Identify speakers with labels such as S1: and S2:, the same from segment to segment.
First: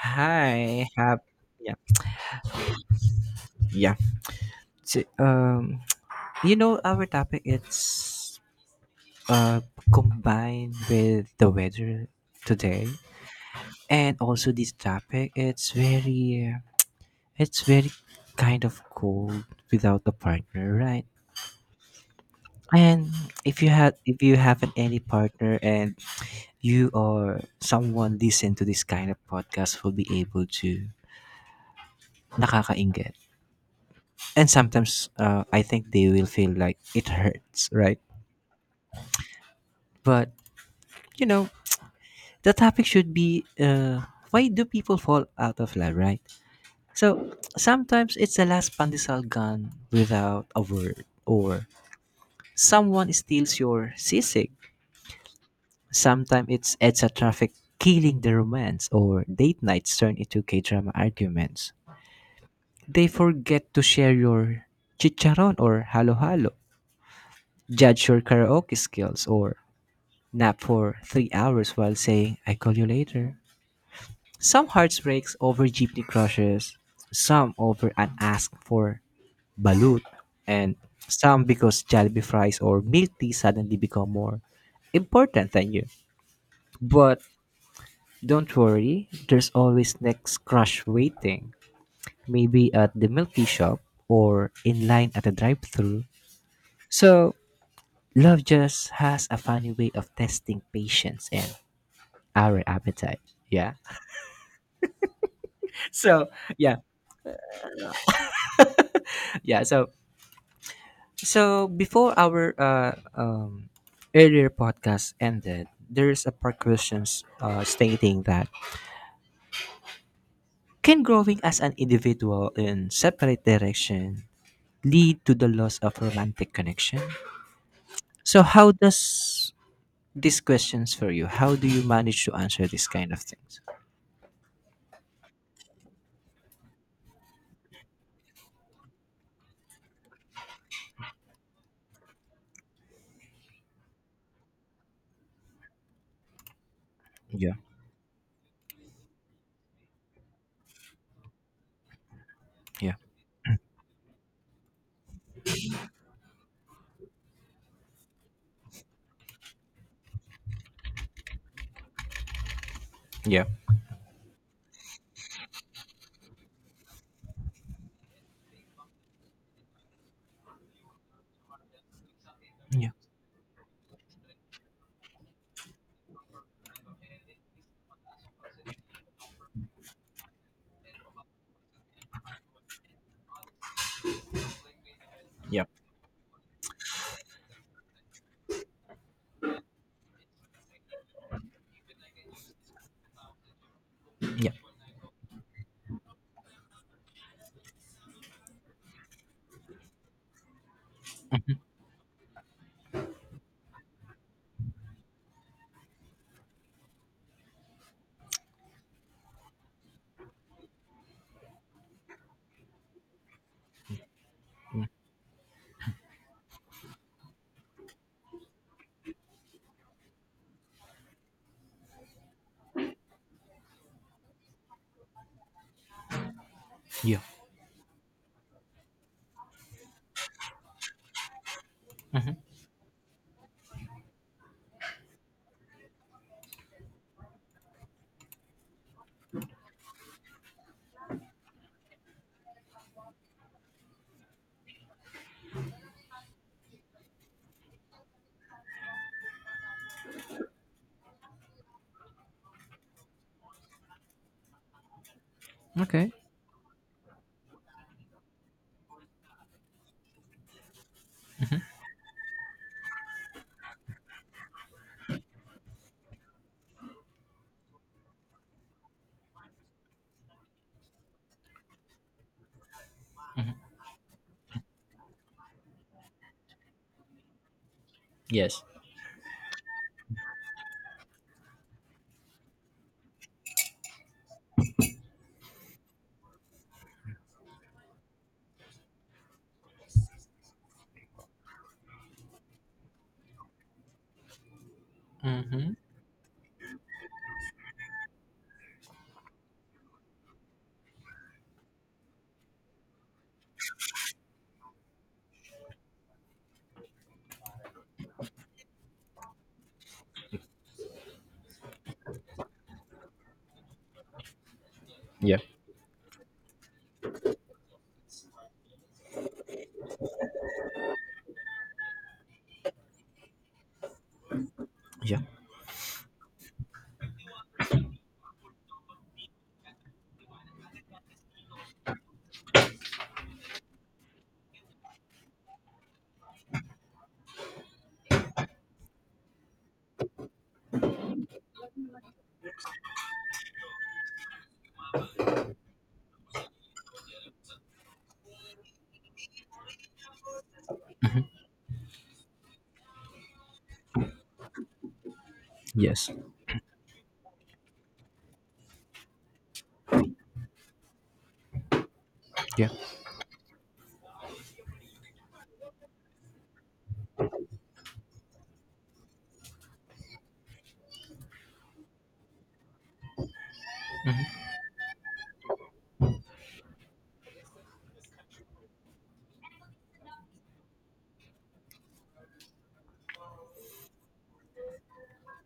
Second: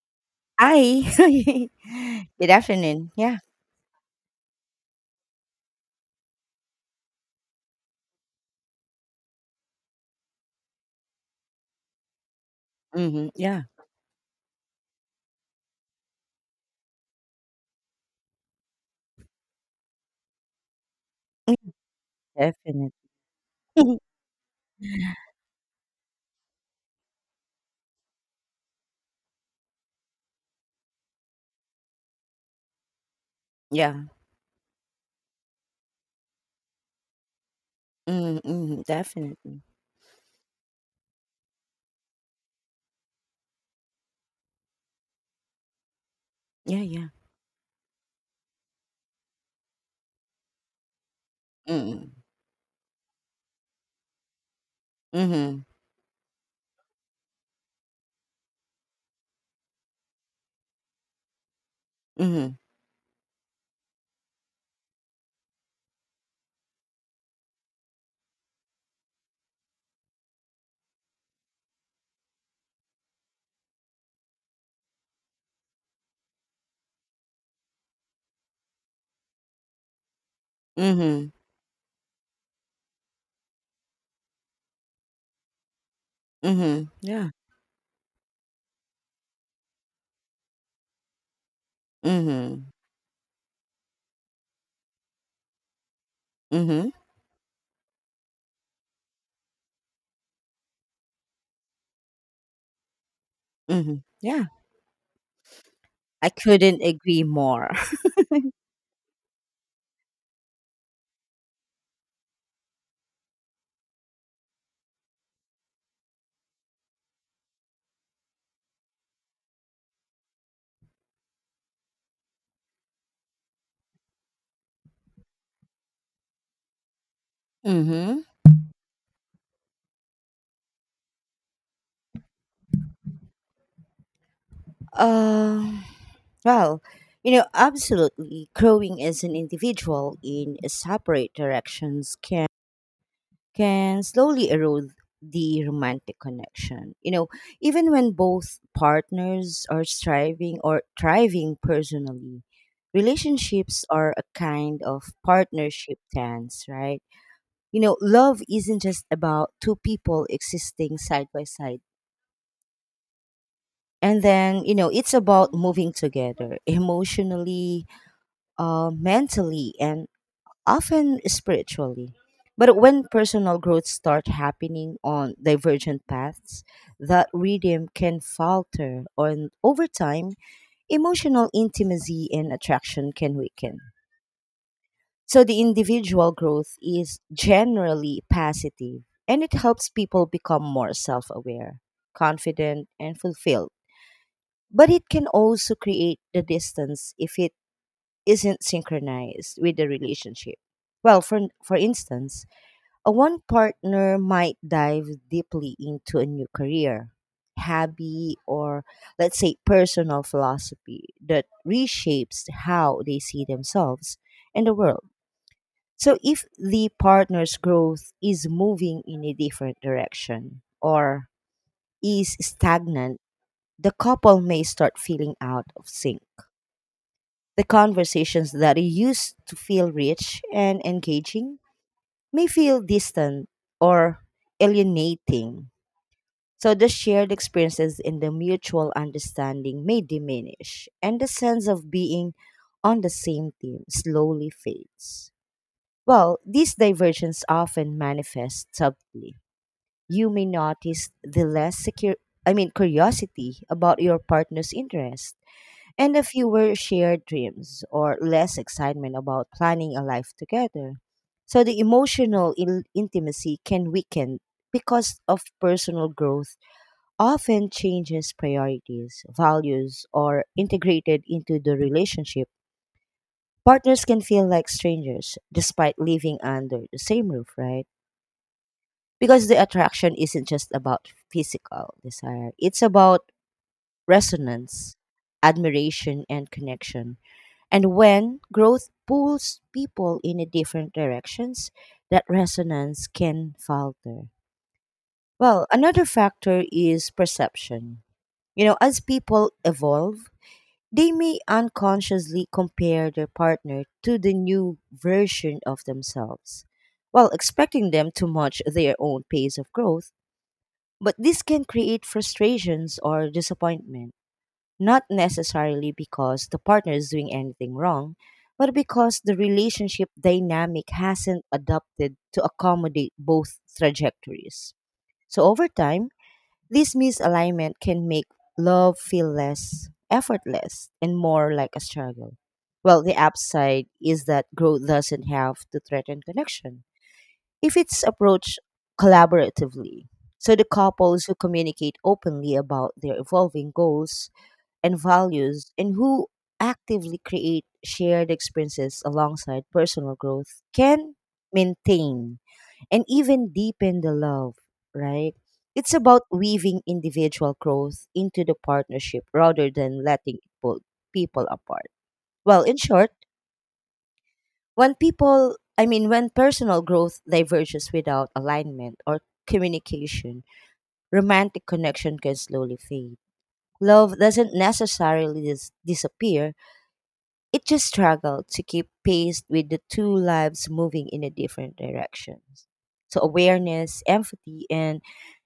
S1: Hi,
S2: Hi.
S1: have yeah,
S2: Good afternoon. Yeah.
S1: yeah. So, you know our topic, it's uh combined with the weather today,
S2: Mhm. Yeah,
S1: and also this topic, it's very kind of cold without a partner, right?
S2: definitely.
S1: And if you haven't any partner, and you or someone listen to this kind of podcast will be able to nakakainget.
S2: Yeah.
S1: And sometimes, I think they will feel like it hurts, right?
S2: Mm, mhm, definitely.
S1: But you know, the topic should be, why do people fall out of love, right?
S2: Yeah, yeah.
S1: So sometimes it's the last pandesal gun without a word, or
S2: Mm.
S1: someone steals your sisig.
S2: Mhm.
S1: Sometimes it's EDSA traffic killing the romance, or date nights turn into K drama arguments.
S2: Mhm.
S1: They forget to share your chicharon or halo halo, judge your karaoke skills, or nap for 3 hours while saying, "I call you later." Some hearts breaks over jeepney crushes, some over unasked for balut, and
S2: Mhm.
S1: some because Jollibee fries or milk tea suddenly become more important than you.
S2: Mhm.
S1: But
S2: Yeah.
S1: don't worry, there's always next crush waiting, maybe
S2: Mhm.
S1: at the milk tea shop or in line at a drive-through.
S2: Mhm.
S1: So love just has a funny way of testing patience and our appetite. Yeah.
S2: Mhm. Yeah.
S1: So,
S2: I
S1: yeah,
S2: couldn't agree more.
S1: yeah. So before our earlier podcast ended, there is a precautions, stating that: can growing as an individual in separate direction lead to the loss of romantic connection?
S2: Mhm.
S1: So how does these questions for you? How do you manage to answer these kind of things?
S2: Um, well, you know, absolutely growing as an individual in separate directions can slowly erode the romantic connection. You know,
S1: Yeah,
S2: even when both partners are striving or thriving personally,
S1: yeah,
S2: relationships are a kind of partnership dance, right? You know, love isn't just about two people existing side by side.
S1: yeah,
S2: And then, you know, it's about moving together emotionally, mentally, and often spiritually. But
S1: yeah,
S2: when personal growth start happening on divergent paths, that rhythm can falter, and over time, emotional intimacy and attraction can weaken. So the
S1: yeah,
S2: individual growth is generally positive, and it helps people become more self-aware, confident, and fulfilled.
S1: yeah,
S2: But it can also create the distance if it isn't synchronized with the relationship. Well, for instance, one partner might dive deeply into a new career, hobby, or let's say personal philosophy that reshapes how they see themselves and the world. So, if the partner's growth is moving in a different direction or is stagnant, the couple may start feeling out of sync.
S1: yeah.
S2: The conversations that used to feel rich and engaging
S1: Hmm.
S2: may feel distant or alienating. So the shared experiences and the mutual understanding may diminish, and the sense of being on the same team slowly fades. Well, these divergences often manifest subtly. You may notice the less secure I mean curiosity about your partner's interest
S1: Okay.
S2: and a fewer shared dreams or less excitement about planning a life together. So the emotional intimacy can weaken because of personal growth often changes priorities, values, or integrated into the relationship. Partners can feel like strangers despite living under the same roof, right?
S1: Yes.
S2: Because the attraction isn't just about physical desire, it's about resonance, admiration, and connection. And when growth pulls people in a different directions, that resonance can falter. Well,
S1: Mm-hmm.
S2: another factor is perception. You know, as people evolve, they may unconsciously compare their partner to the new version of themselves, while expecting them to match their own pace of growth. But this can create frustrations or disappointment not
S1: Yeah.
S2: necessarily because the partner is doing anything wrong, but because the relationship dynamic hasn't adapted to accommodate both trajectories.
S1: Yeah.
S2: So over time, this misalignment can make love feel less effortless and more like a struggle. Well, the upside is that growth doesn't have to threaten connection if it's approached collaboratively. So the couples who communicate openly about their evolving goals and values and who actively create shared experiences alongside personal growth can maintain and even deepen the love, right? It's
S1: Yes.
S2: about weaving individual growth into the partnership rather than letting it pull people apart. Well,
S1: Yeah.
S2: in short, when people, I mean, when personal growth diverges without alignment or communication, romantic connection can slowly fade. Love doesn't necessarily disappear, it just struggled to keep pace with the two lives moving in a different directions. So awareness, empathy, and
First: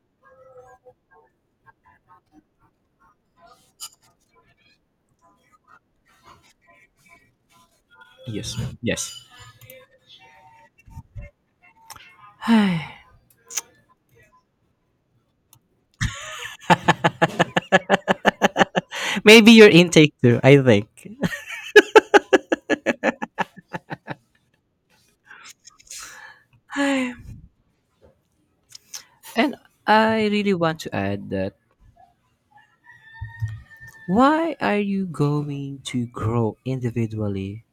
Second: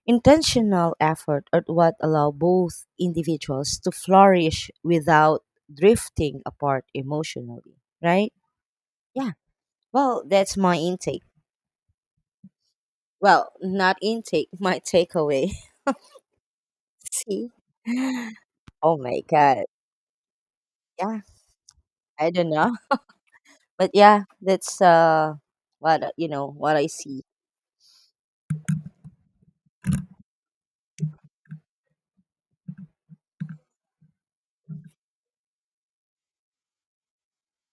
S2: intentional effort are what allow both individuals to flourish without drifting apart emotionally, right?
S1: Yes. Yes.
S2: Yeah. Well, that's my intake. Well, not intake, my takeaway. See? Oh my
S1: Maybe
S2: god.
S1: your intake too, I think.
S2: Yeah, I don't know. But yeah, that's what I see.
S1: And I really want to add that, why are you going to grow individually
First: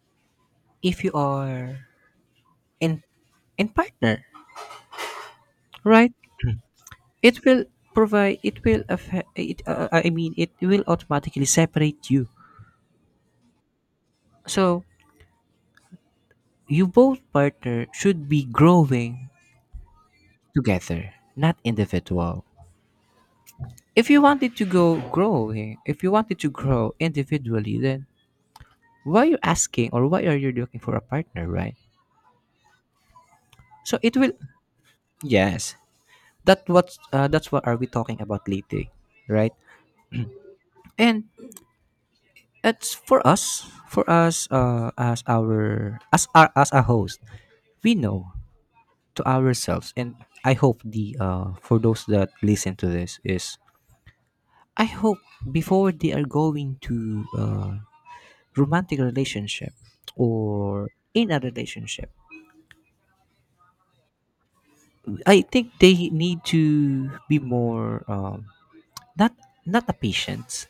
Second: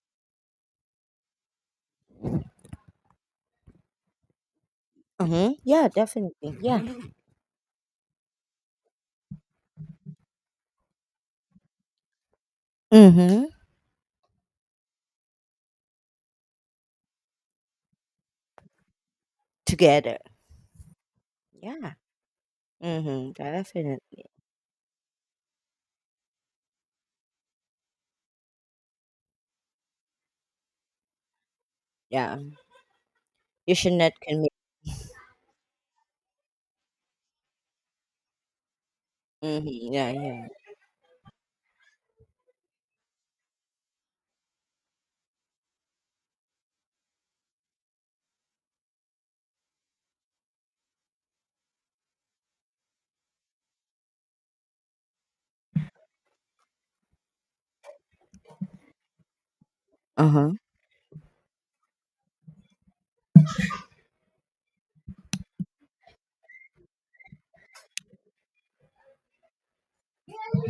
S1: if you are in in partner,
S2: Mhm. Yeah,
S1: right?
S2: definitely. Yeah.
S1: It will affect it, I mean it will automatically separate you.
S2: Mm-hmm.
S1: So you both partner should be growing
S2: Together.
S1: together, not
S2: Yeah.
S1: individual.
S2: Mhm.
S1: If you
S2: Definitely.
S1: wanted to go growing, if you wanted to grow individually, then why you asking, or why are you looking for a partner, right?
S2: Yeah. You should
S1: So,
S2: not
S1: it will
S2: commit.
S1: yes, that's what are we talking about lately, right?
S2: Mhm. Yeah, yeah.
S1: And it's for us, as a host, we know to ourselves, and I hope the, for those that listen to this is, I hope before they are going to, romantic relationship,
S2: Uh-huh.
S1: or in a relationship, I think they need to be more, not a patient.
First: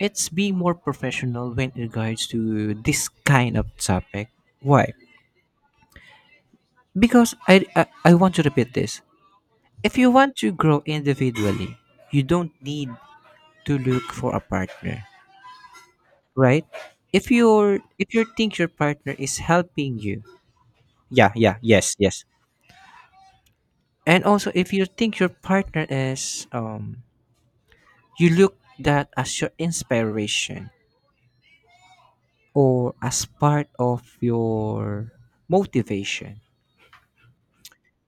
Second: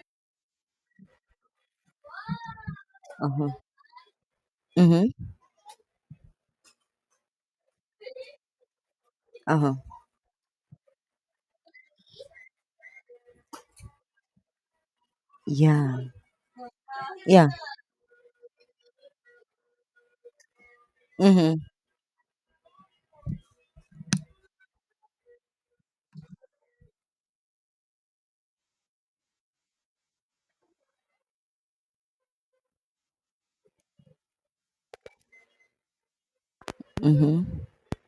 S1: It's being more professional when it regards to this
S2: Uh-huh.
S1: kind of topic. Why?
S2: Mhm.
S1: Because I want to repeat this.
S2: Uh-huh.
S1: If you want to grow individually, you don't need to look for a partner,
S2: Yeah.
S1: right? If
S2: Yeah.
S1: you're if you think your partner is helping you, yeah, yeah,
S2: Mhm.
S1: yes, yes. And also, if you think your partner is, you look that as your inspiration or as part of your motivation,
S2: Mhm.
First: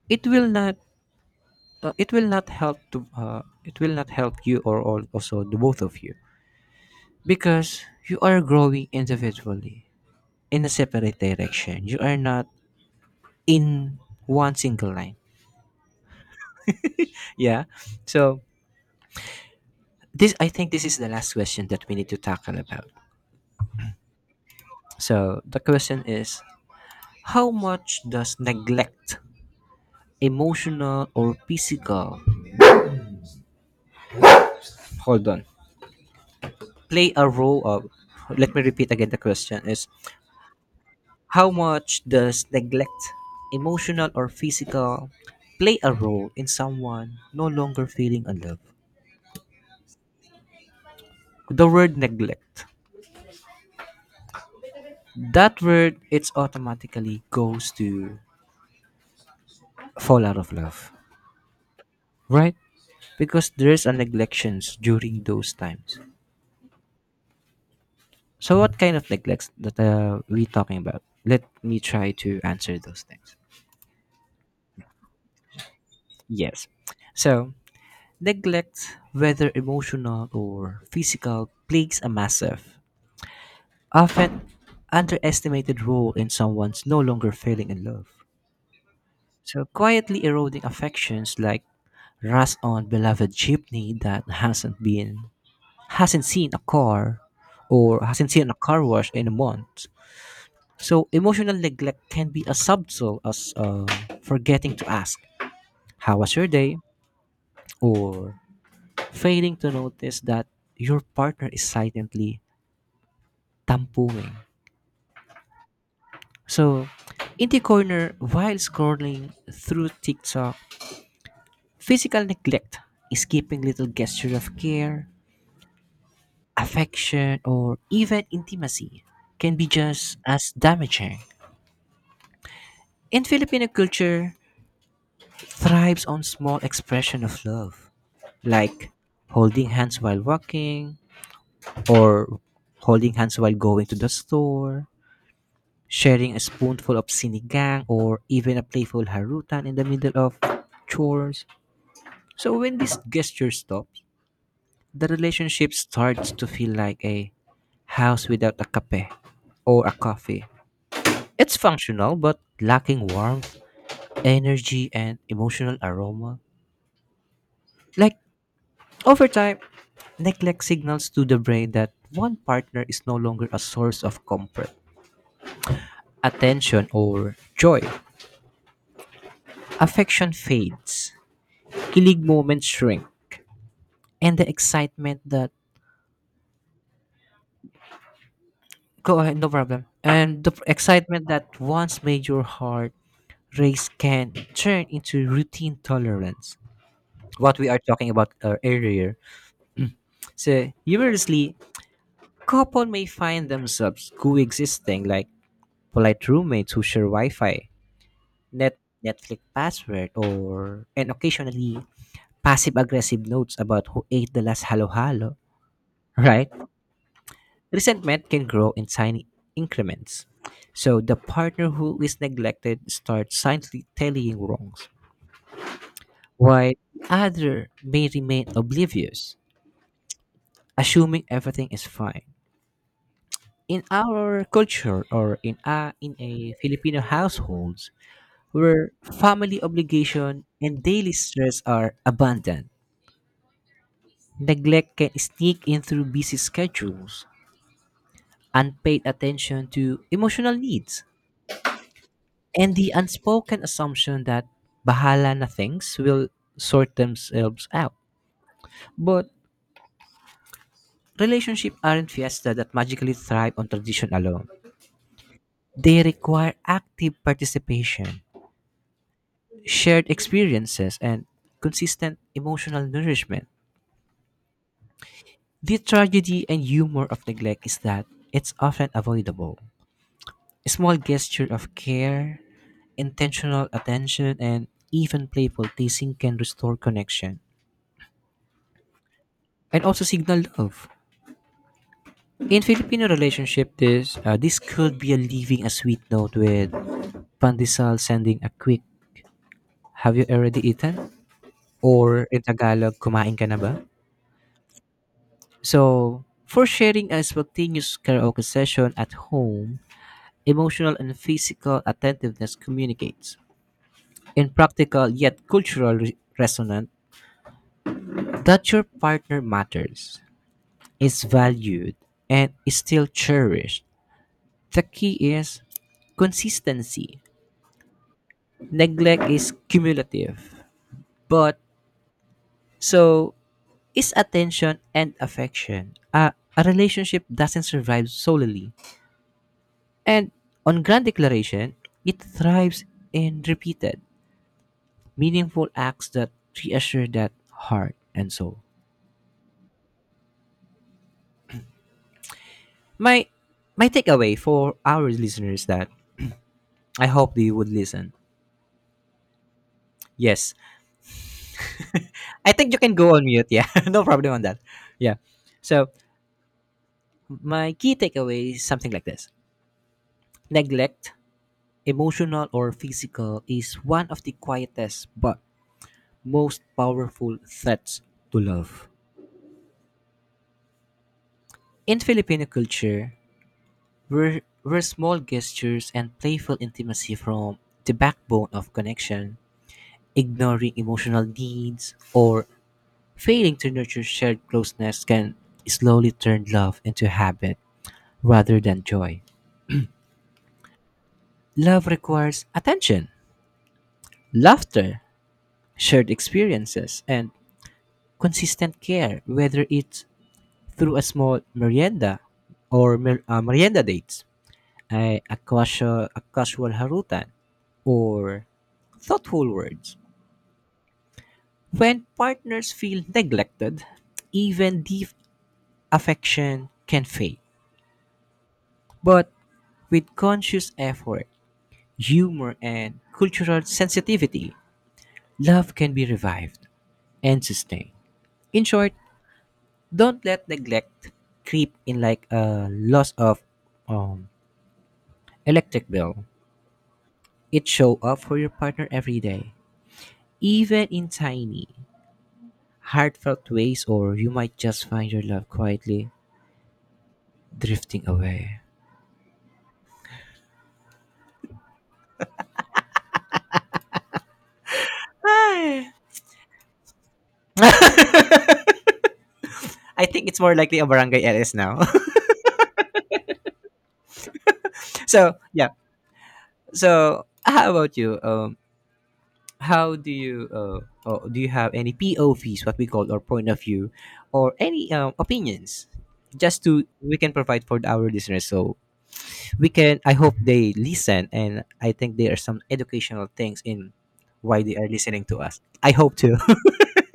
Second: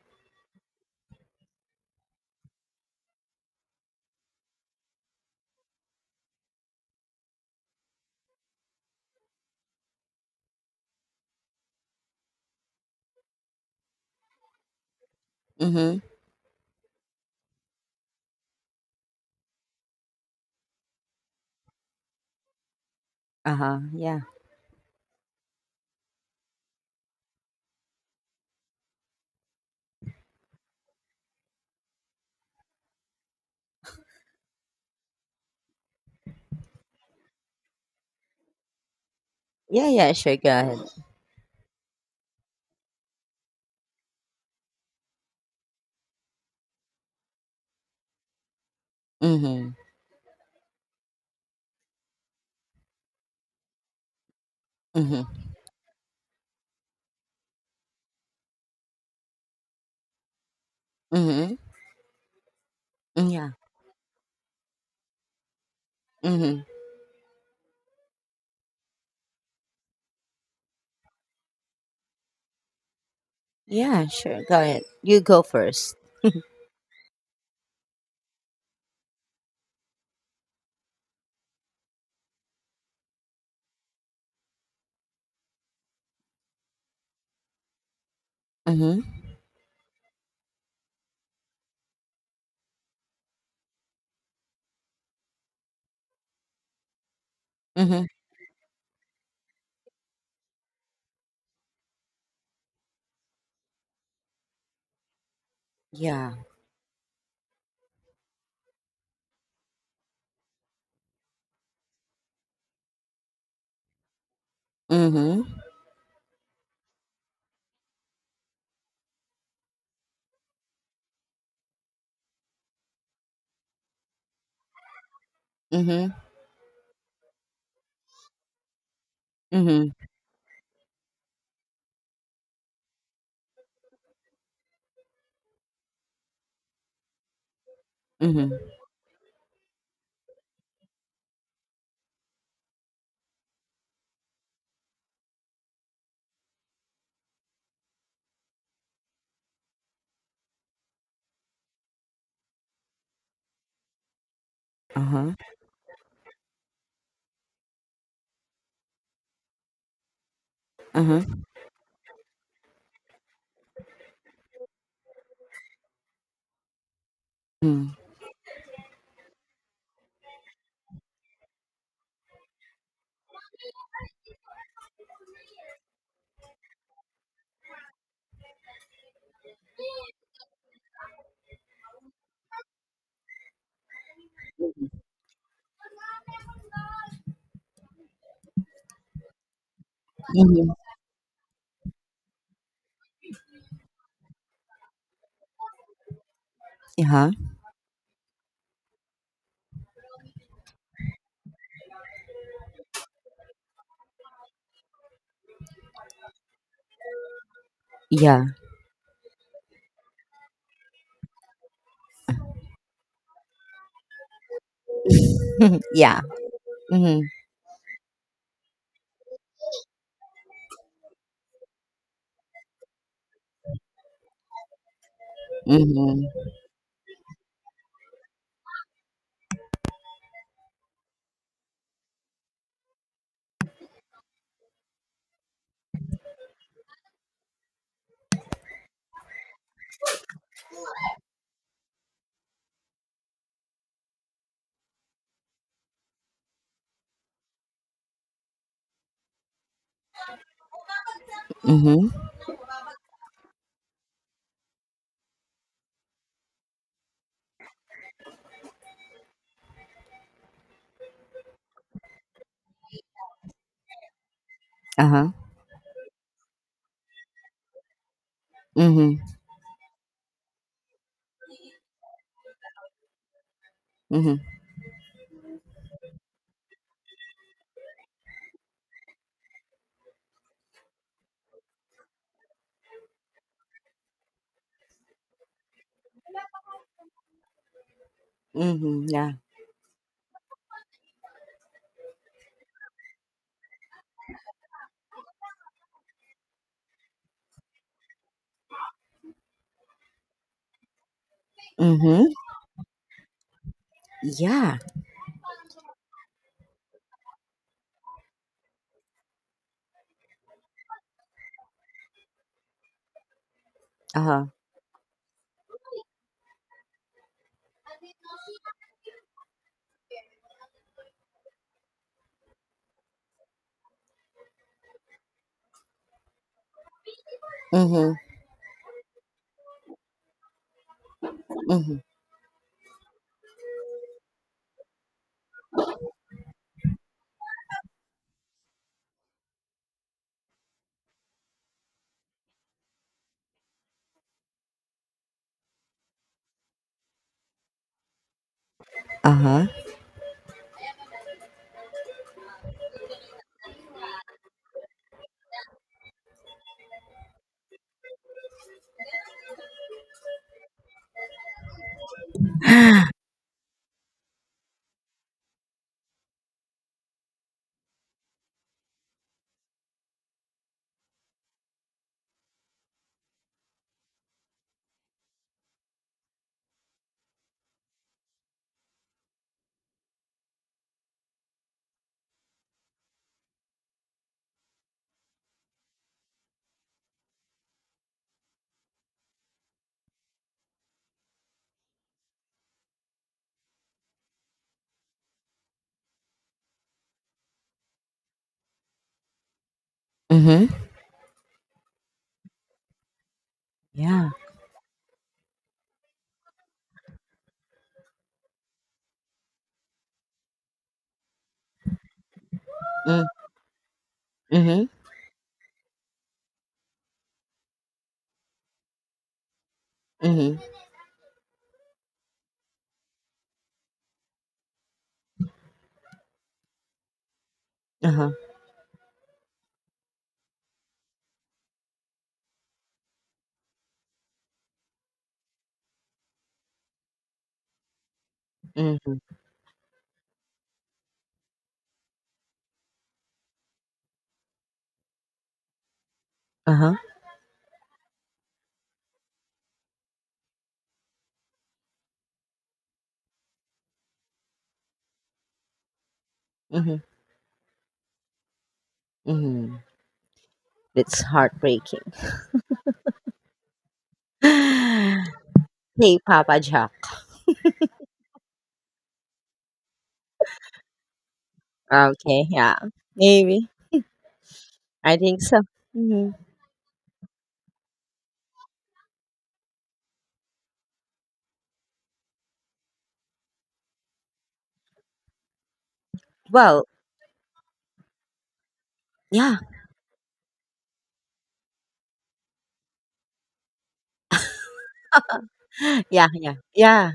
S1: it will not it will not help to it will not help you, or also the both of you, because you are growing individually in a separate direction, you are not in one single line,
S2: Mhm.
S1: yeah. So this, I think this is the last question that we need to tackle about.
S2: Uh-huh. Yeah.
S1: So the question is, how much does neglect, emotional or physical— hold on, play a role of— let me repeat, again the question is,
S2: Yeah, yeah, sure. Go ahead.
S1: how much does neglect, emotional or physical, play a role in someone no longer feeling in love?
S2: Mhm.
S1: The word neglect,
S2: Mhm.
S1: that word, it's automatically goes to fall out of love,
S2: Mhm.
S1: right?
S2: Mm, yeah.
S1: Because there's a neglections during those times.
S2: Mhm.
S1: So what kind of neglects that, we talking about? Let me try to answer those things.
S2: Yeah, sure. Go ahead. You go first.
S1: Yes. So neglect, whether emotional or physical, plagues a massive, often underestimated role in someone's no longer falling in love.
S2: Mhm.
S1: So quietly eroding affections like rust on beloved jeepney that hasn't seen a car, or
S2: Mhm.
S1: hasn't seen a car wash in a month. So emotional neglect can be as subtle as, forgetting to ask how was
S2: Yeah.
S1: your day, or failing to notice that your partner is silently tampuin.
S2: Mhm.
S1: So, in the corner, while scrolling through TikTok, physical neglect, skipping little gesture of care,
S2: Mhm.
S1: affection, or even intimacy, can be
S2: Mhm.
S1: just as damaging. In Filipino culture, thrives on small expression of love,
S2: Mhm.
S1: like holding hands while walking, or holding hands while going to the store, sharing a spoonful of sinigang, or even a playful harutan in the middle of chores. So when this gesture stops, the
S2: Uh-huh.
S1: relationship starts to feel like a house without a cafe or a coffee.
S2: Uh-huh.
S1: It's functional but lacking warmth, energy, and emotional aroma.
S2: Mhm.
S1: Like, over time, neglect signals to the brain that one partner is no longer a source of comfort, attention, or joy. Affection fades, kilig moments shrink, and the excitement that— go ahead, no problem. And the
S2: Mhm.
S1: excitement that once made your heart race can turn into routine tolerance.
S2: Uh-huh.
S1: What we are talking about, earlier. So, universally, couple may find themselves coexisting like polite roommates who share Wi-Fi,
S2: Yeah.
S1: net Netflix password, or and occasionally passive-aggressive notes about who ate the last halo-halo.
S2: yeah.
S1: Right?
S2: Mm-hmm.
S1: Resentment can grow in tiny increments. So the partner who is neglected starts silently tallying wrongs,
S2: Mm-hmm.
S1: while the other may remain oblivious, assuming everything is fine. In our culture, or in a Filipino households, where family obligation and daily stress are abundant, neglect can sneak in through busy schedules, unpaid attention to emotional needs,
S2: Mm-hmm.
S1: and the unspoken assumption that bahala na things will sort themselves out. But relationships aren't fiesta that magically thrive on tradition alone.
S2: Uh-huh.
S1: They require active participation,
S2: Mm-hmm.
S1: shared experiences, and consistent emotional nourishment.
S2: Mm-hmm.
S1: The tragedy and humor of neglect is that it's often avoidable. A small gesture of care, intentional attention, and even playful teasing can restore connection
S2: Mm-hmm. Yeah.
S1: and also signal love. In Filipino relationship, this could be a leaving a sweet note with pandesal, sending a quick, "Have you already eaten?" or
S2: Mm-hmm.
S1: in Tagalog, "Kumain ka na ba?"
S2: Yeah.
S1: So, for sharing a spontaneous karaoke session at home, emotional and physical attentiveness communicates,
S2: Uh-huh.
S1: in practical yet cultural resonance, that your partner matters, is valued, and is still cherished. The key is consistency.
S2: Mm-hmm.
S1: Neglect is cumulative, but
S2: Mm-hmm.
S1: so is attention and affection. A relationship doesn't survive solely, And on grand declaration. It thrives in repeated, meaningful acts that reassure that heart and soul.
S2: Uh-huh.
S1: My my takeaway for our listeners, that I hope they would listen. Yes. I think you can go on mute, yeah. No problem on that. Yeah. So my key takeaway is something like this. Neglect, emotional or physical, is one of the quietest but most powerful threats to love. In Filipino culture, were are small gestures and playful intimacy from the backbone of connection. Ignoring emotional needs or failing to nurture shared closeness can slowly turn love into habit rather than joy.
S2: mm-hmm.
S1: Love requires attention,
S2: Yeah.
S1: laughter, shared experiences, and consistent care, whether it's through a small merienda or mer-
S2: Mm,
S1: uh, merienda dates,
S2: mm-hmm.
S1: a casual harutan, or thoughtful words.
S2: Mm-hmm.
S1: When partners feel neglected, even deep affection can fade.
S2: Uh-huh.
S1: But with conscious effort, humor, and cultural sensitivity, love can be revived and sustained. In short,
S2: Mm-hmm.
S1: don't let neglect creep in like a loss of, um, electric bill.
S2: Uh-huh.
S1: It show up for your partner every day, even in tiny, heartfelt ways, or you might just find your love quietly
S2: Mm-hmm.
S1: drifting away.
S2: Mm-hmm. It's heartbreaking. Hey,
S1: Hi.
S2: Papa Jack.
S1: I think it's more likely a barangay LS now.
S2: Okay, yeah. Maybe. I
S1: So
S2: think so.
S1: yeah.
S2: Hmm.
S1: So how about you? How do you oh, do you have any POVs, what we call, or point of view, or any, opinions? Just to—
S2: Well,
S1: we can provide for our listeners, so
S2: yeah.
S1: we can. I hope they listen, and I think there are some educational things in why they are listening to us. I hope
S2: Yeah,
S1: to.
S2: yeah, yeah.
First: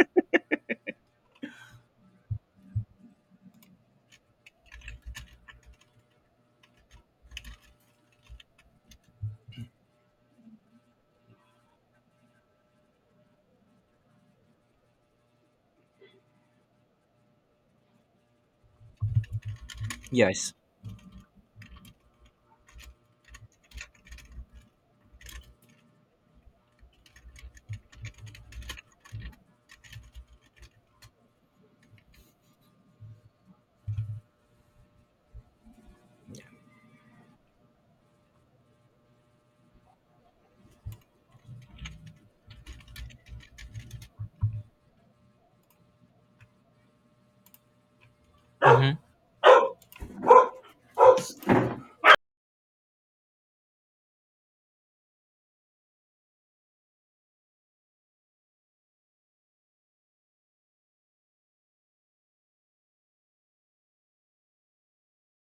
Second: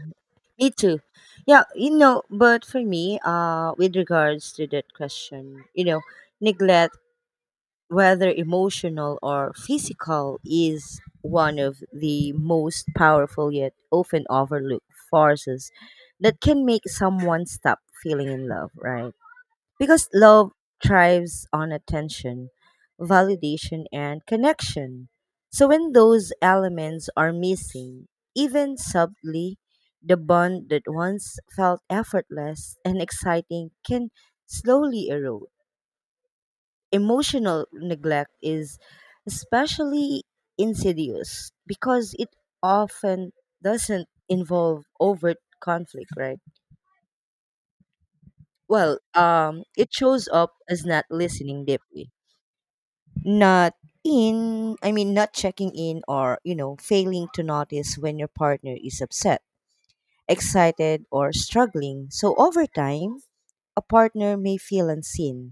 S2: Me too. Yeah, you know, but for me, with regards to that question, you know, neglect, whether emotional or physical, is one of the most powerful yet often overlooked forces that can make someone stop feeling in love, right? Because love
S1: Yes.
S2: thrives on attention, validation, and connection. So when those elements are missing, even subtly, the bond that once felt effortless and exciting can slowly erode. Emotional neglect is especially insidious because it often doesn't involve overt conflict, right?
S1: Hmm.
S2: Well, it shows up as not listening deeply, not in I mean not checking in, or you know, failing to notice when your partner is upset, excited, or struggling. So over time a partner may feel unseen,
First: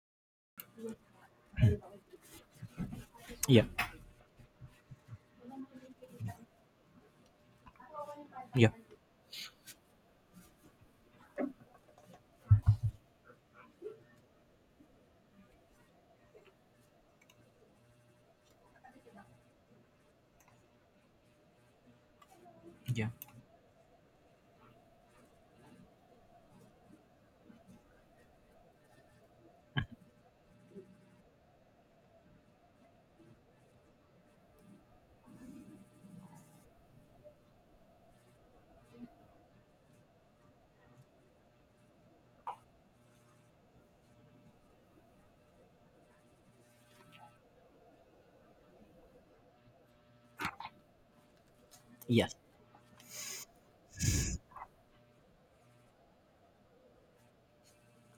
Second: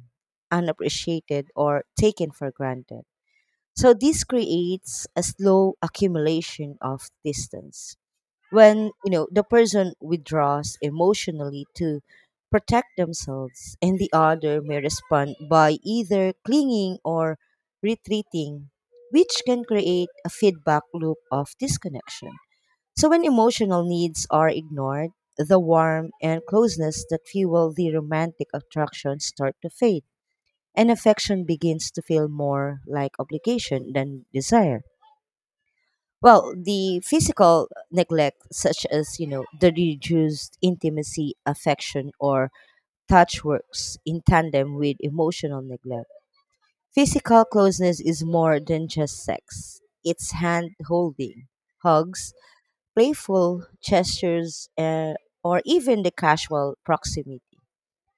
S2: unappreciated, or taken for granted.
S1: Yeah.
S2: So this creates a slow accumulation of distance
S1: Yeah.
S2: when, you know, the person withdraws emotionally to protect themselves and the other may respond by either clinging or retreating, which can create a feedback loop of disconnection.
S1: Yeah.
S2: So when emotional needs are ignored, the warmth and closeness that fuel the romantic attraction start to fade, and affection begins to feel more like obligation than desire. Well, the physical neglect, such as, you know, the reduced intimacy, affection, or touch works in tandem with emotional neglect. Physical closeness is more than just sex, it's hand holding, hugs,
S1: Yes.
S2: playful gestures, or even the casual proximity.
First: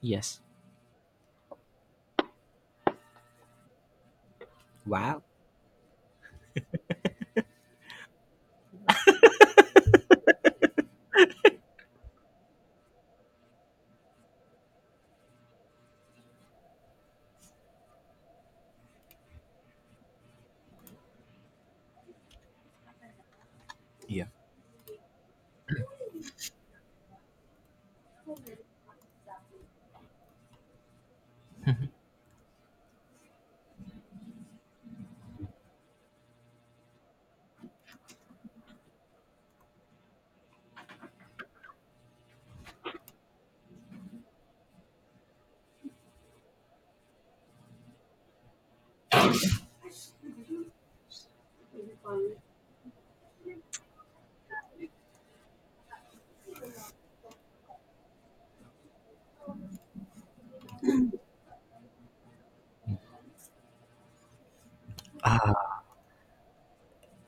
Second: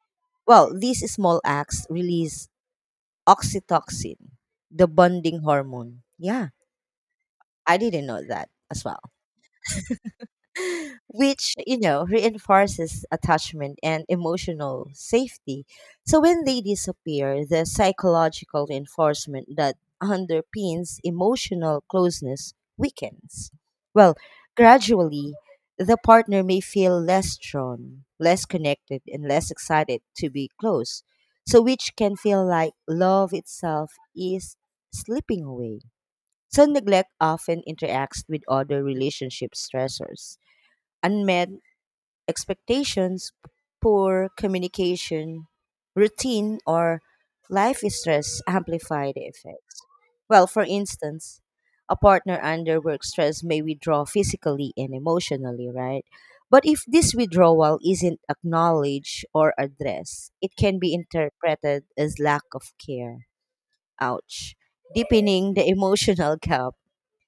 S1: Yes.
S2: Well, these small acts release oxytocin, the
S1: Wow.
S2: bonding hormone. Yeah, I didn't know that as well. Which, you know, reinforces attachment and emotional safety. So when they disappear, the psychological reinforcement that underpins emotional closeness weakens. Well,
S1: Yeah.
S2: gradually, the partner may feel less drawn, less connected, and less excited to be close, so which can feel like love itself is slipping away. So neglect often interacts with other relationship stressors. Unmet expectations, poor communication, routine, or life stress amplify the effects. Well, for instance, a partner under work stress may withdraw physically and emotionally, right? But if this withdrawal isn't acknowledged or addressed, it can be interpreted as lack of care. Ouch. Deepening the emotional gap.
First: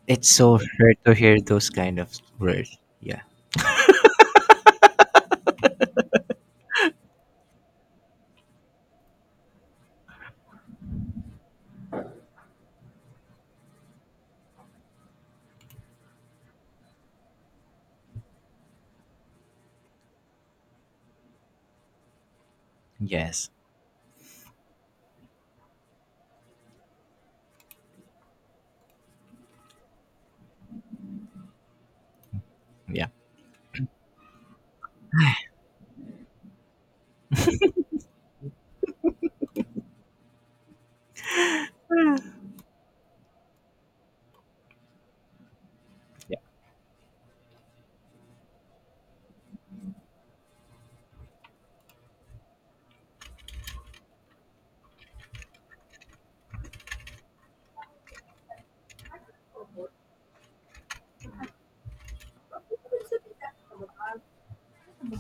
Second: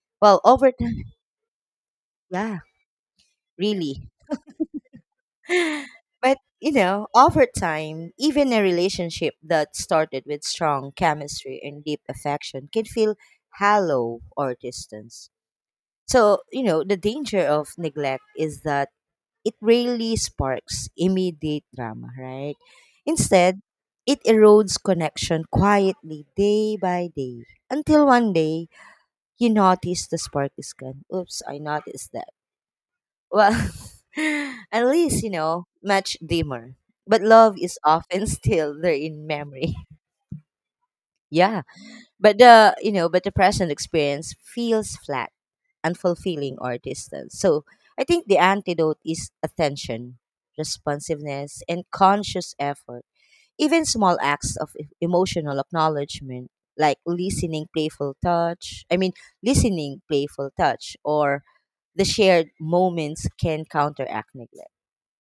S1: It's
S2: Well,
S1: so
S2: over
S1: hard
S2: time,
S1: to hear those kind of
S2: yeah,
S1: words. Yeah.
S2: really. But, you know, over time, even a relationship that started with strong chemistry and deep affection can feel hollow or distant. So, you know, the danger of neglect is that it rarely sparks immediate drama, right?
S1: Yes.
S2: Instead, it erodes connection quietly day by day until one day you notice the spark is gone. Oops, I noticed that.
S1: Yeah.
S2: Well, at least, you know, much dimmer. But love is often still there in memory. Yeah. But the, you know, but the present experience feels flat,
S1: Yeah.
S2: unfulfilling, or distant. So I think the antidote is attention, responsiveness, and conscious effort. Even small acts of emotional acknowledgement, like listening playful touch. I mean, listening playful touch or the shared moments can counteract neglect.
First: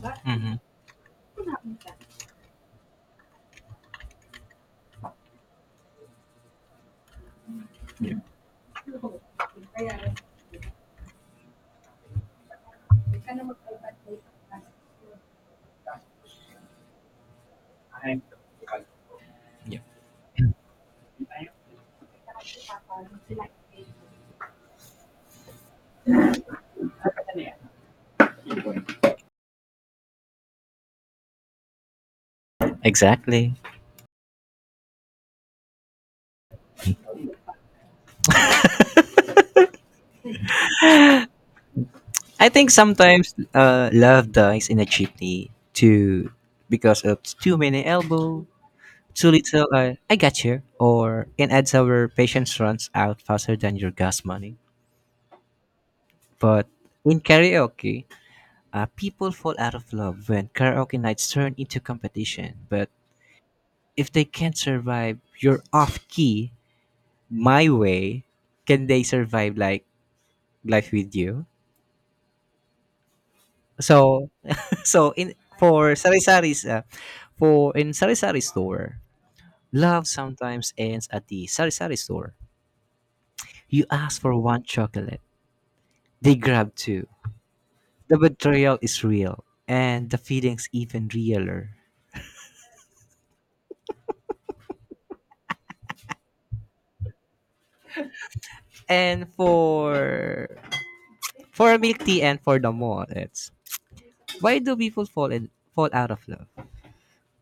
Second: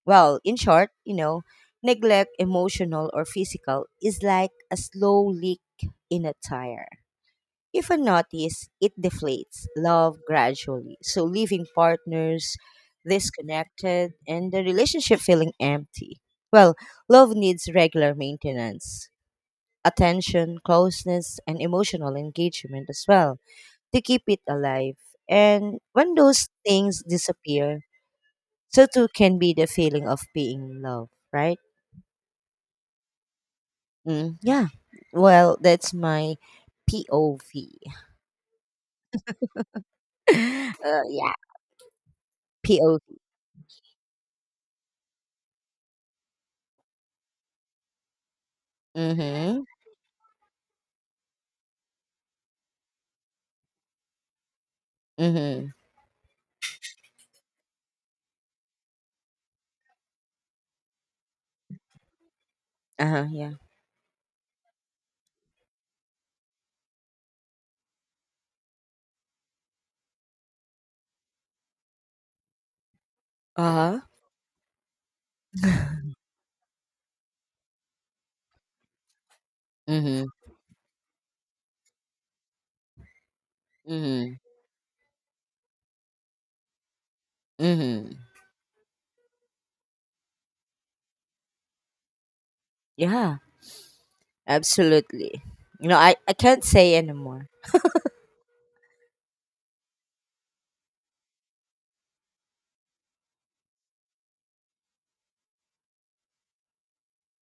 S2: Well,
S1: Hmm.
S2: in short, you know, neglect, emotional or physical, is like a slow leak in a tire. If unnoticed, it deflates love gradually. So, leaving partners disconnected and the relationship feeling empty. Well, love needs regular maintenance,
S1: Yeah.
S2: attention, closeness, and emotional engagement as well to keep it alive. And when those things disappear, so too can be the feeling of being loved, right?
S1: Exactly.
S2: Mm, yeah. Well, that's my POV. Yeah,
S1: I think
S2: POV.
S1: sometimes, love dies in a chimney too, because of too many elbow, too
S2: Mhm.
S1: little, I got you, or in ads our patience runs out faster than your gas money.
S2: Mhm.
S1: But in karaoke, people fall out of love when karaoke nights turn into competition. But
S2: Uh-huh, yeah.
S1: if they can't survive your off key my way, can they survive like life with you?
S2: Uh-huh.
S1: So, so in, for sari-sari's, for in sari-sari store, love
S2: Mhm.
S1: sometimes ends at the sari-sari store. You ask for
S2: Mhm.
S1: one chocolate, they grab two. The
S2: Mhm.
S1: betrayal is real, and the feelings even realer.
S2: Yeah, absolutely. You know, I can't say anymore.
S1: And for milk tea and for the mall, it's: why do people fall out of love?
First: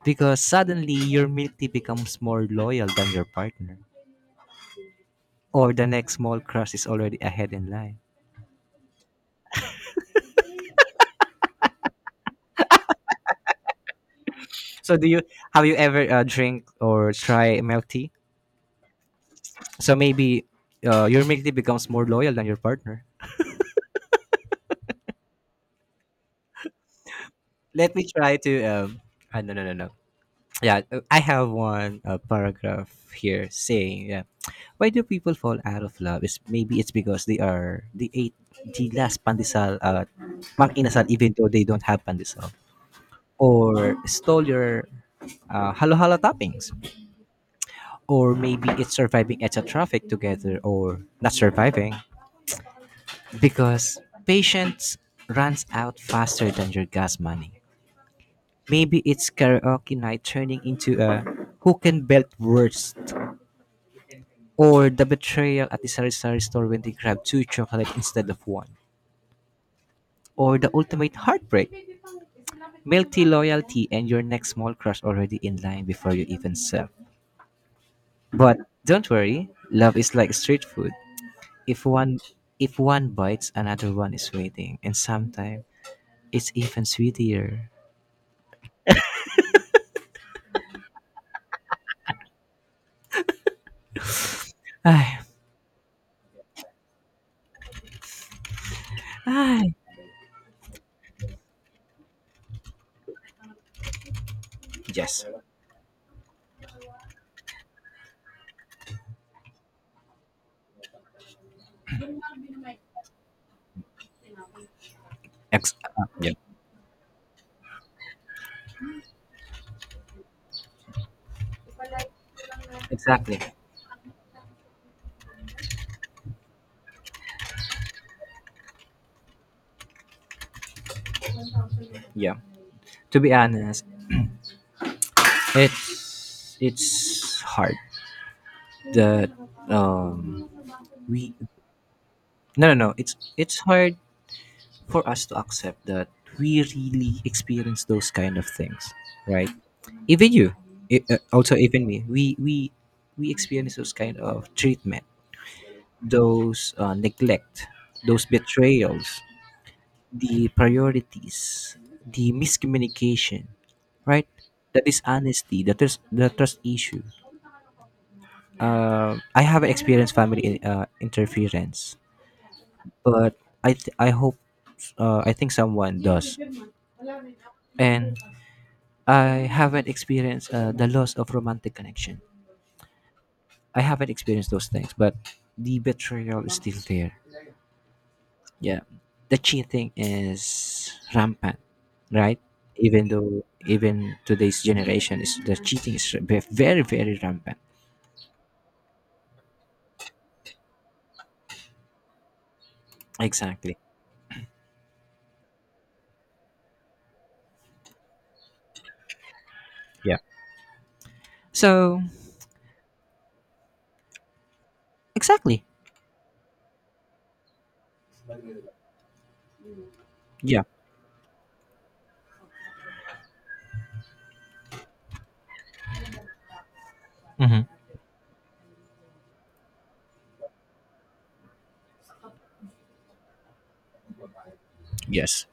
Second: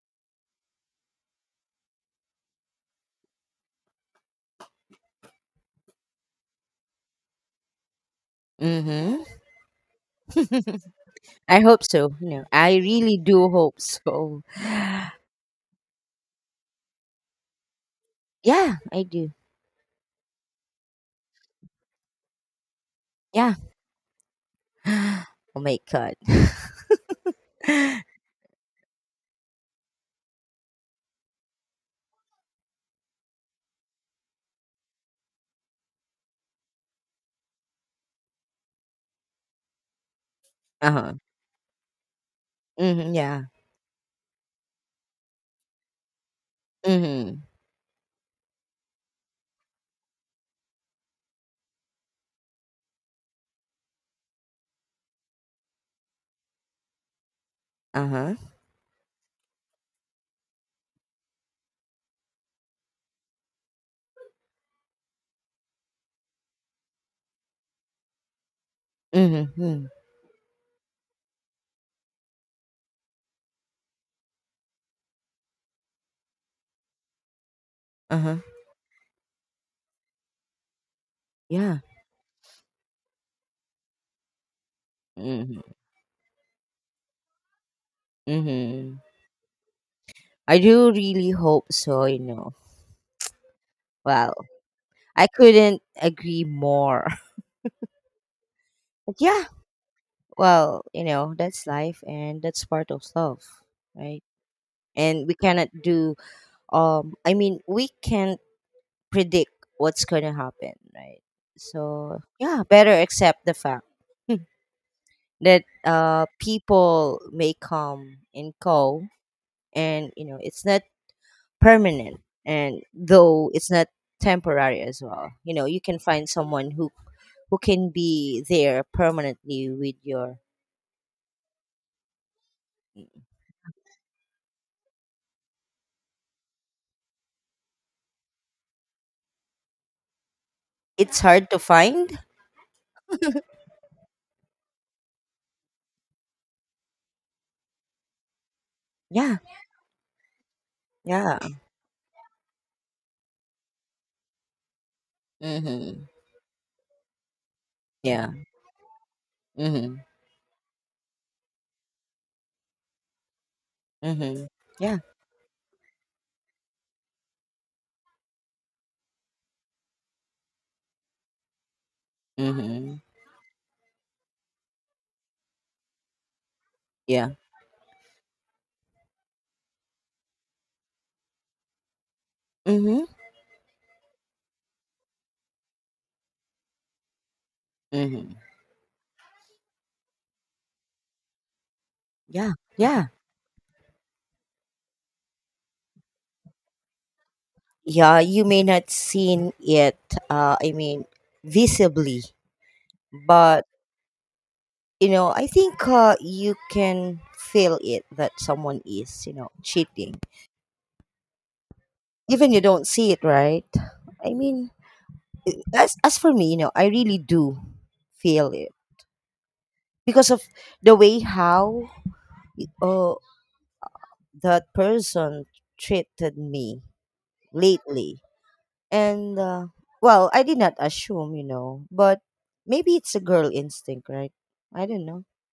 S1: Because suddenly your milk tea becomes more loyal than your partner, or the next small crush is already ahead in line.
S2: Mhm. I hope so. You know, I really do hope so.
S1: So, do you have you ever, drink or try milk tea?
S2: Yeah, I do.
S1: So maybe your milk tea becomes more loyal than your partner.
S2: Yeah. Oh my god.
S1: Let me try to no no no no. Yeah, I have one paragraph here saying yeah, why do people fall out of love? Is maybe it's because they ate the last pandesal mang inasal
S2: uh-huh.
S1: even though they don't have pandesal,
S2: Mhm. Yeah.
S1: or stole your halo halo toppings,
S2: Mhm.
S1: or maybe it's surviving at a traffic together or not surviving because patience runs out faster than your gas money.
S2: Uh-huh.
S1: Maybe it's karaoke night turning into a who can belt worst, or the betrayal at the sari-sari store when they grab two chocolate instead of one,
S2: Mhm. Mhm,
S1: or the ultimate heartbreak, melty loyalty and your next small crush already in line before you even serve.
S2: uh-huh.
S1: But don't worry, love is like street food.
S2: Yeah.
S1: If one if one bites, another one is waiting, and
S2: Mhm.
S1: sometimes it's even sweeter.
S2: Mhm. I do really hope so, you know. Well,
S1: Ay,
S2: I couldn't agree more. But yeah,
S1: ay.
S2: well, you know, that's life and that's part of love, right?
S1: Yes.
S2: And we cannot do I mean, we can't predict what's going to happen, right? So, yeah, better accept the fact that
S1: Yeah.
S2: people may come and go, and you know, it's not permanent, and
S1: Exactly.
S2: though it's not temporary as well, you know, you can find someone who can be there permanently with your,
S1: Yeah. To be honest, it's hard that um
S2: it's
S1: we
S2: hard to find.
S1: no no no, it's hard for us to accept that we really experience those kind of things,
S2: Yeah.
S1: right? Even you,
S2: Yeah.
S1: also even me, we experience those kind of treatment,
S2: Mm-hmm.
S1: those neglect, those
S2: Yeah.
S1: betrayals,
S2: Mm-hmm.
S1: the priorities, the miscommunication, right?
S2: Mm-hmm.
S1: That
S2: Yeah.
S1: is honesty, that is the trust issue. I haven't experienced family interference,
S2: Mm-hmm.
S1: but I hope I think someone does,
S2: Yeah.
S1: and I haven't experienced the loss of romantic connection.
S2: Mm-hmm.
S1: I haven't experienced those things, but the betrayal is still there.
S2: Mm-hmm.
S1: Yeah, the cheating is rampant, right?
S2: Yeah,
S1: Even
S2: yeah.
S1: though, even today's generation is, the cheating is very rampant.
S2: Yeah, you may not seen it, I mean, visibly, but
S1: Exactly.
S2: you know, I think you can feel it that someone is, you know, cheating
S1: Yeah. So
S2: even you don't see it, right? I mean, i-
S1: exactly.
S2: as as for me, you know, I really do feel it because of
S1: Yeah.
S2: the way how uh, that person treated me
S1: Hmm.
S2: lately, and well, I did not assume, you know, but maybe it's a girl instinct, right? I don't know.
S1: Yes.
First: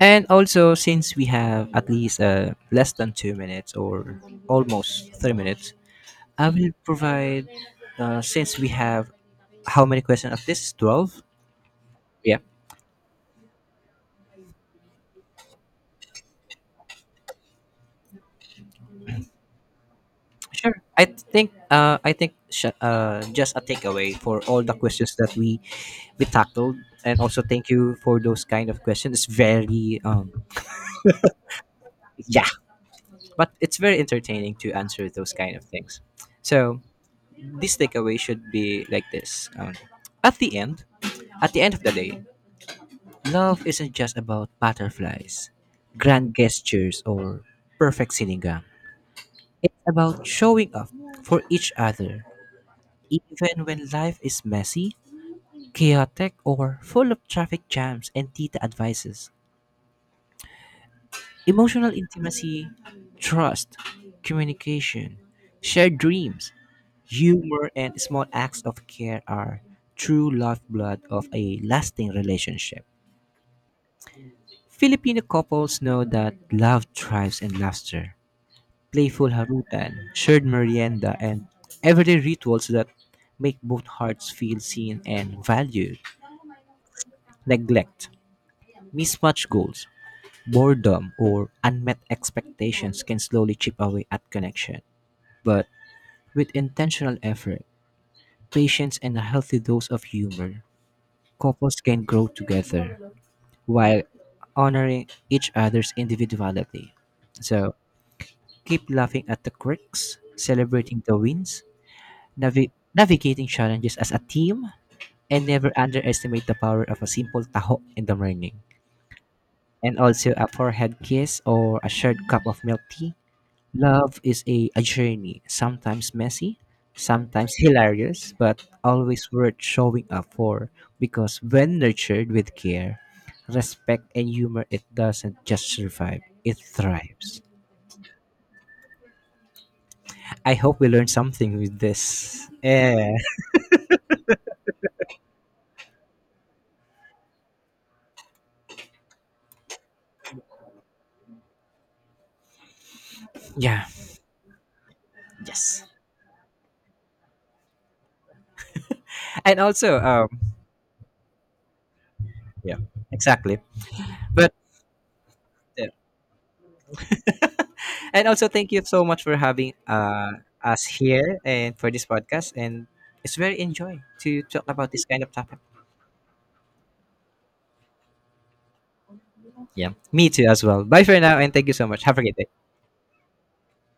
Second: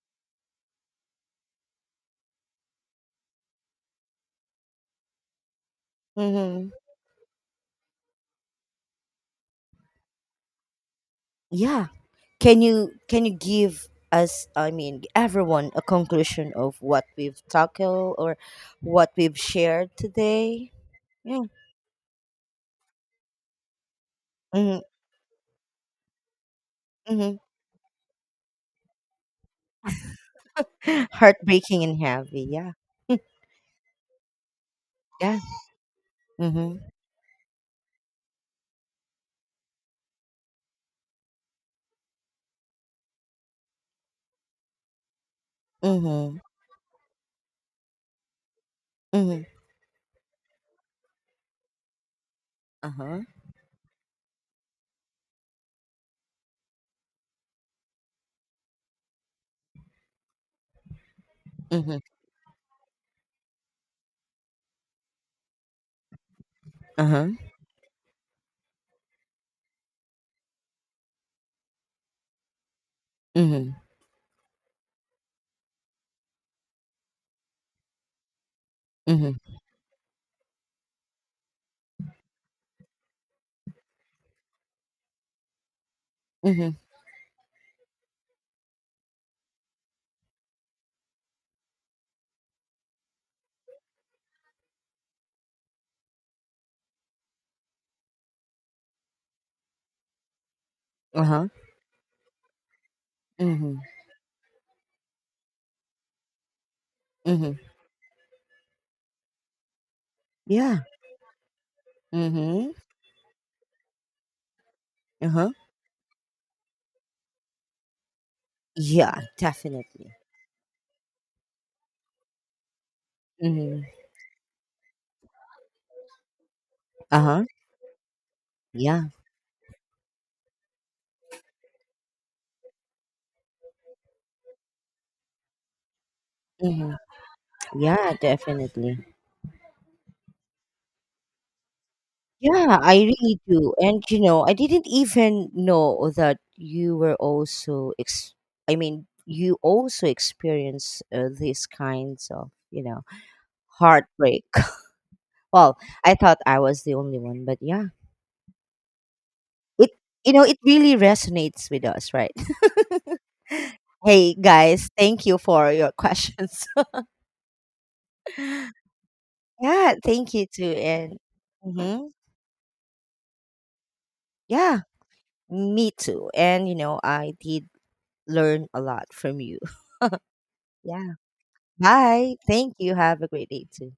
S1: And also, since we have at least less than 2 minutes or almost 3 minutes, I
S2: Mm-hmm.
S1: will provide. Since we have how many questions of this? 12.
S2: Yeah.
S1: Yeah.
S2: Can you give us, I mean, everyone, a conclusion of what we've tackled or what we've shared today?
S1: Sure.
S2: Yeah.
S1: I think just a takeaway for all the
S2: Mhm,
S1: questions that we tackled, and also
S2: mhm.
S1: thank you for those kind of questions. It's very
S2: Heartbreaking and
S1: yeah,
S2: heavy, yeah.
S1: but it's very entertaining to answer those
S2: Yeah.
S1: kind of things. So
S2: Mhm,
S1: this takeaway should be like this: at the end, at the end of the day, love isn't just about butterflies, grand
S2: mhm,
S1: gestures, or perfect sinigang.
S2: mhm.
S1: It's about showing up for each other,
S2: Uh-huh.
S1: even when life is messy, chaotic, or full of traffic jams and tita advices. Emotional
S2: Mhm,
S1: intimacy, trust, communication, shared dreams,
S2: uh-huh.
S1: humor, and small acts of care are true lifeblood of a lasting relationship.
S2: Mhm,
S1: Filipino couples know that love thrives in laughter, playful
S2: mhm,
S1: harutan, shared merienda, and everyday rituals that make both hearts feel seen and valued.
S2: mhm.
S1: Neglect, mismatched goals, boredom or unmet expectations can slowly chip away at connection, but with intentional effort, patience, and a healthy dose of humor,
S2: Uh-huh.
S1: couples can grow together
S2: Mhm,
S1: while honoring each other's individuality.
S2: mhm.
S1: So keep laughing at the quirks,
S2: Yeah.
S1: celebrating the wins,
S2: Mhm.
S1: navigating challenges as a team, and
S2: Uh-huh.
S1: never underestimate the power of a simple taho in the morning.
S2: Yeah,
S1: And
S2: definitely.
S1: also a forehead kiss or a shared cup of milk tea.
S2: Mhm.
S1: Love is a journey, sometimes messy,
S2: Uh-huh.
S1: sometimes hilarious, but
S2: Yeah.
S1: always worth showing up for, because when nurtured with care, respect, and humor, it doesn't just survive, it
S2: Mhm.
S1: thrives.
S2: Yeah, definitely.
S1: I hope we learned something with this.
S2: Yeah, I
S1: Yeah.
S2: really do. And you know, I didn't even know that you were also ex I mean, you also experience these kinds of, you know,
S1: Yeah.
S2: heartbreak. Well,
S1: Yes.
S2: I thought I was the only one, but yeah.
S1: And
S2: It,
S1: also,
S2: you know, it really resonates with us, right?
S1: yeah, exactly.
S2: Hey
S1: But
S2: guys, thank you for
S1: yeah.
S2: your questions.
S1: And also,
S2: Yeah,
S1: thank you so much for having
S2: thank you too
S1: us
S2: and
S1: here and for this
S2: mhm.
S1: podcast. And it's very enjoy to talk
S2: Yeah,
S1: about this kind of topic.
S2: me too. And you know, I did learn a lot from you.
S1: Yeah, me too as well. Bye
S2: Yeah.
S1: for now and thank you so much. Have a
S2: Bye.
S1: great day.
S2: Thank you. Have a great day too.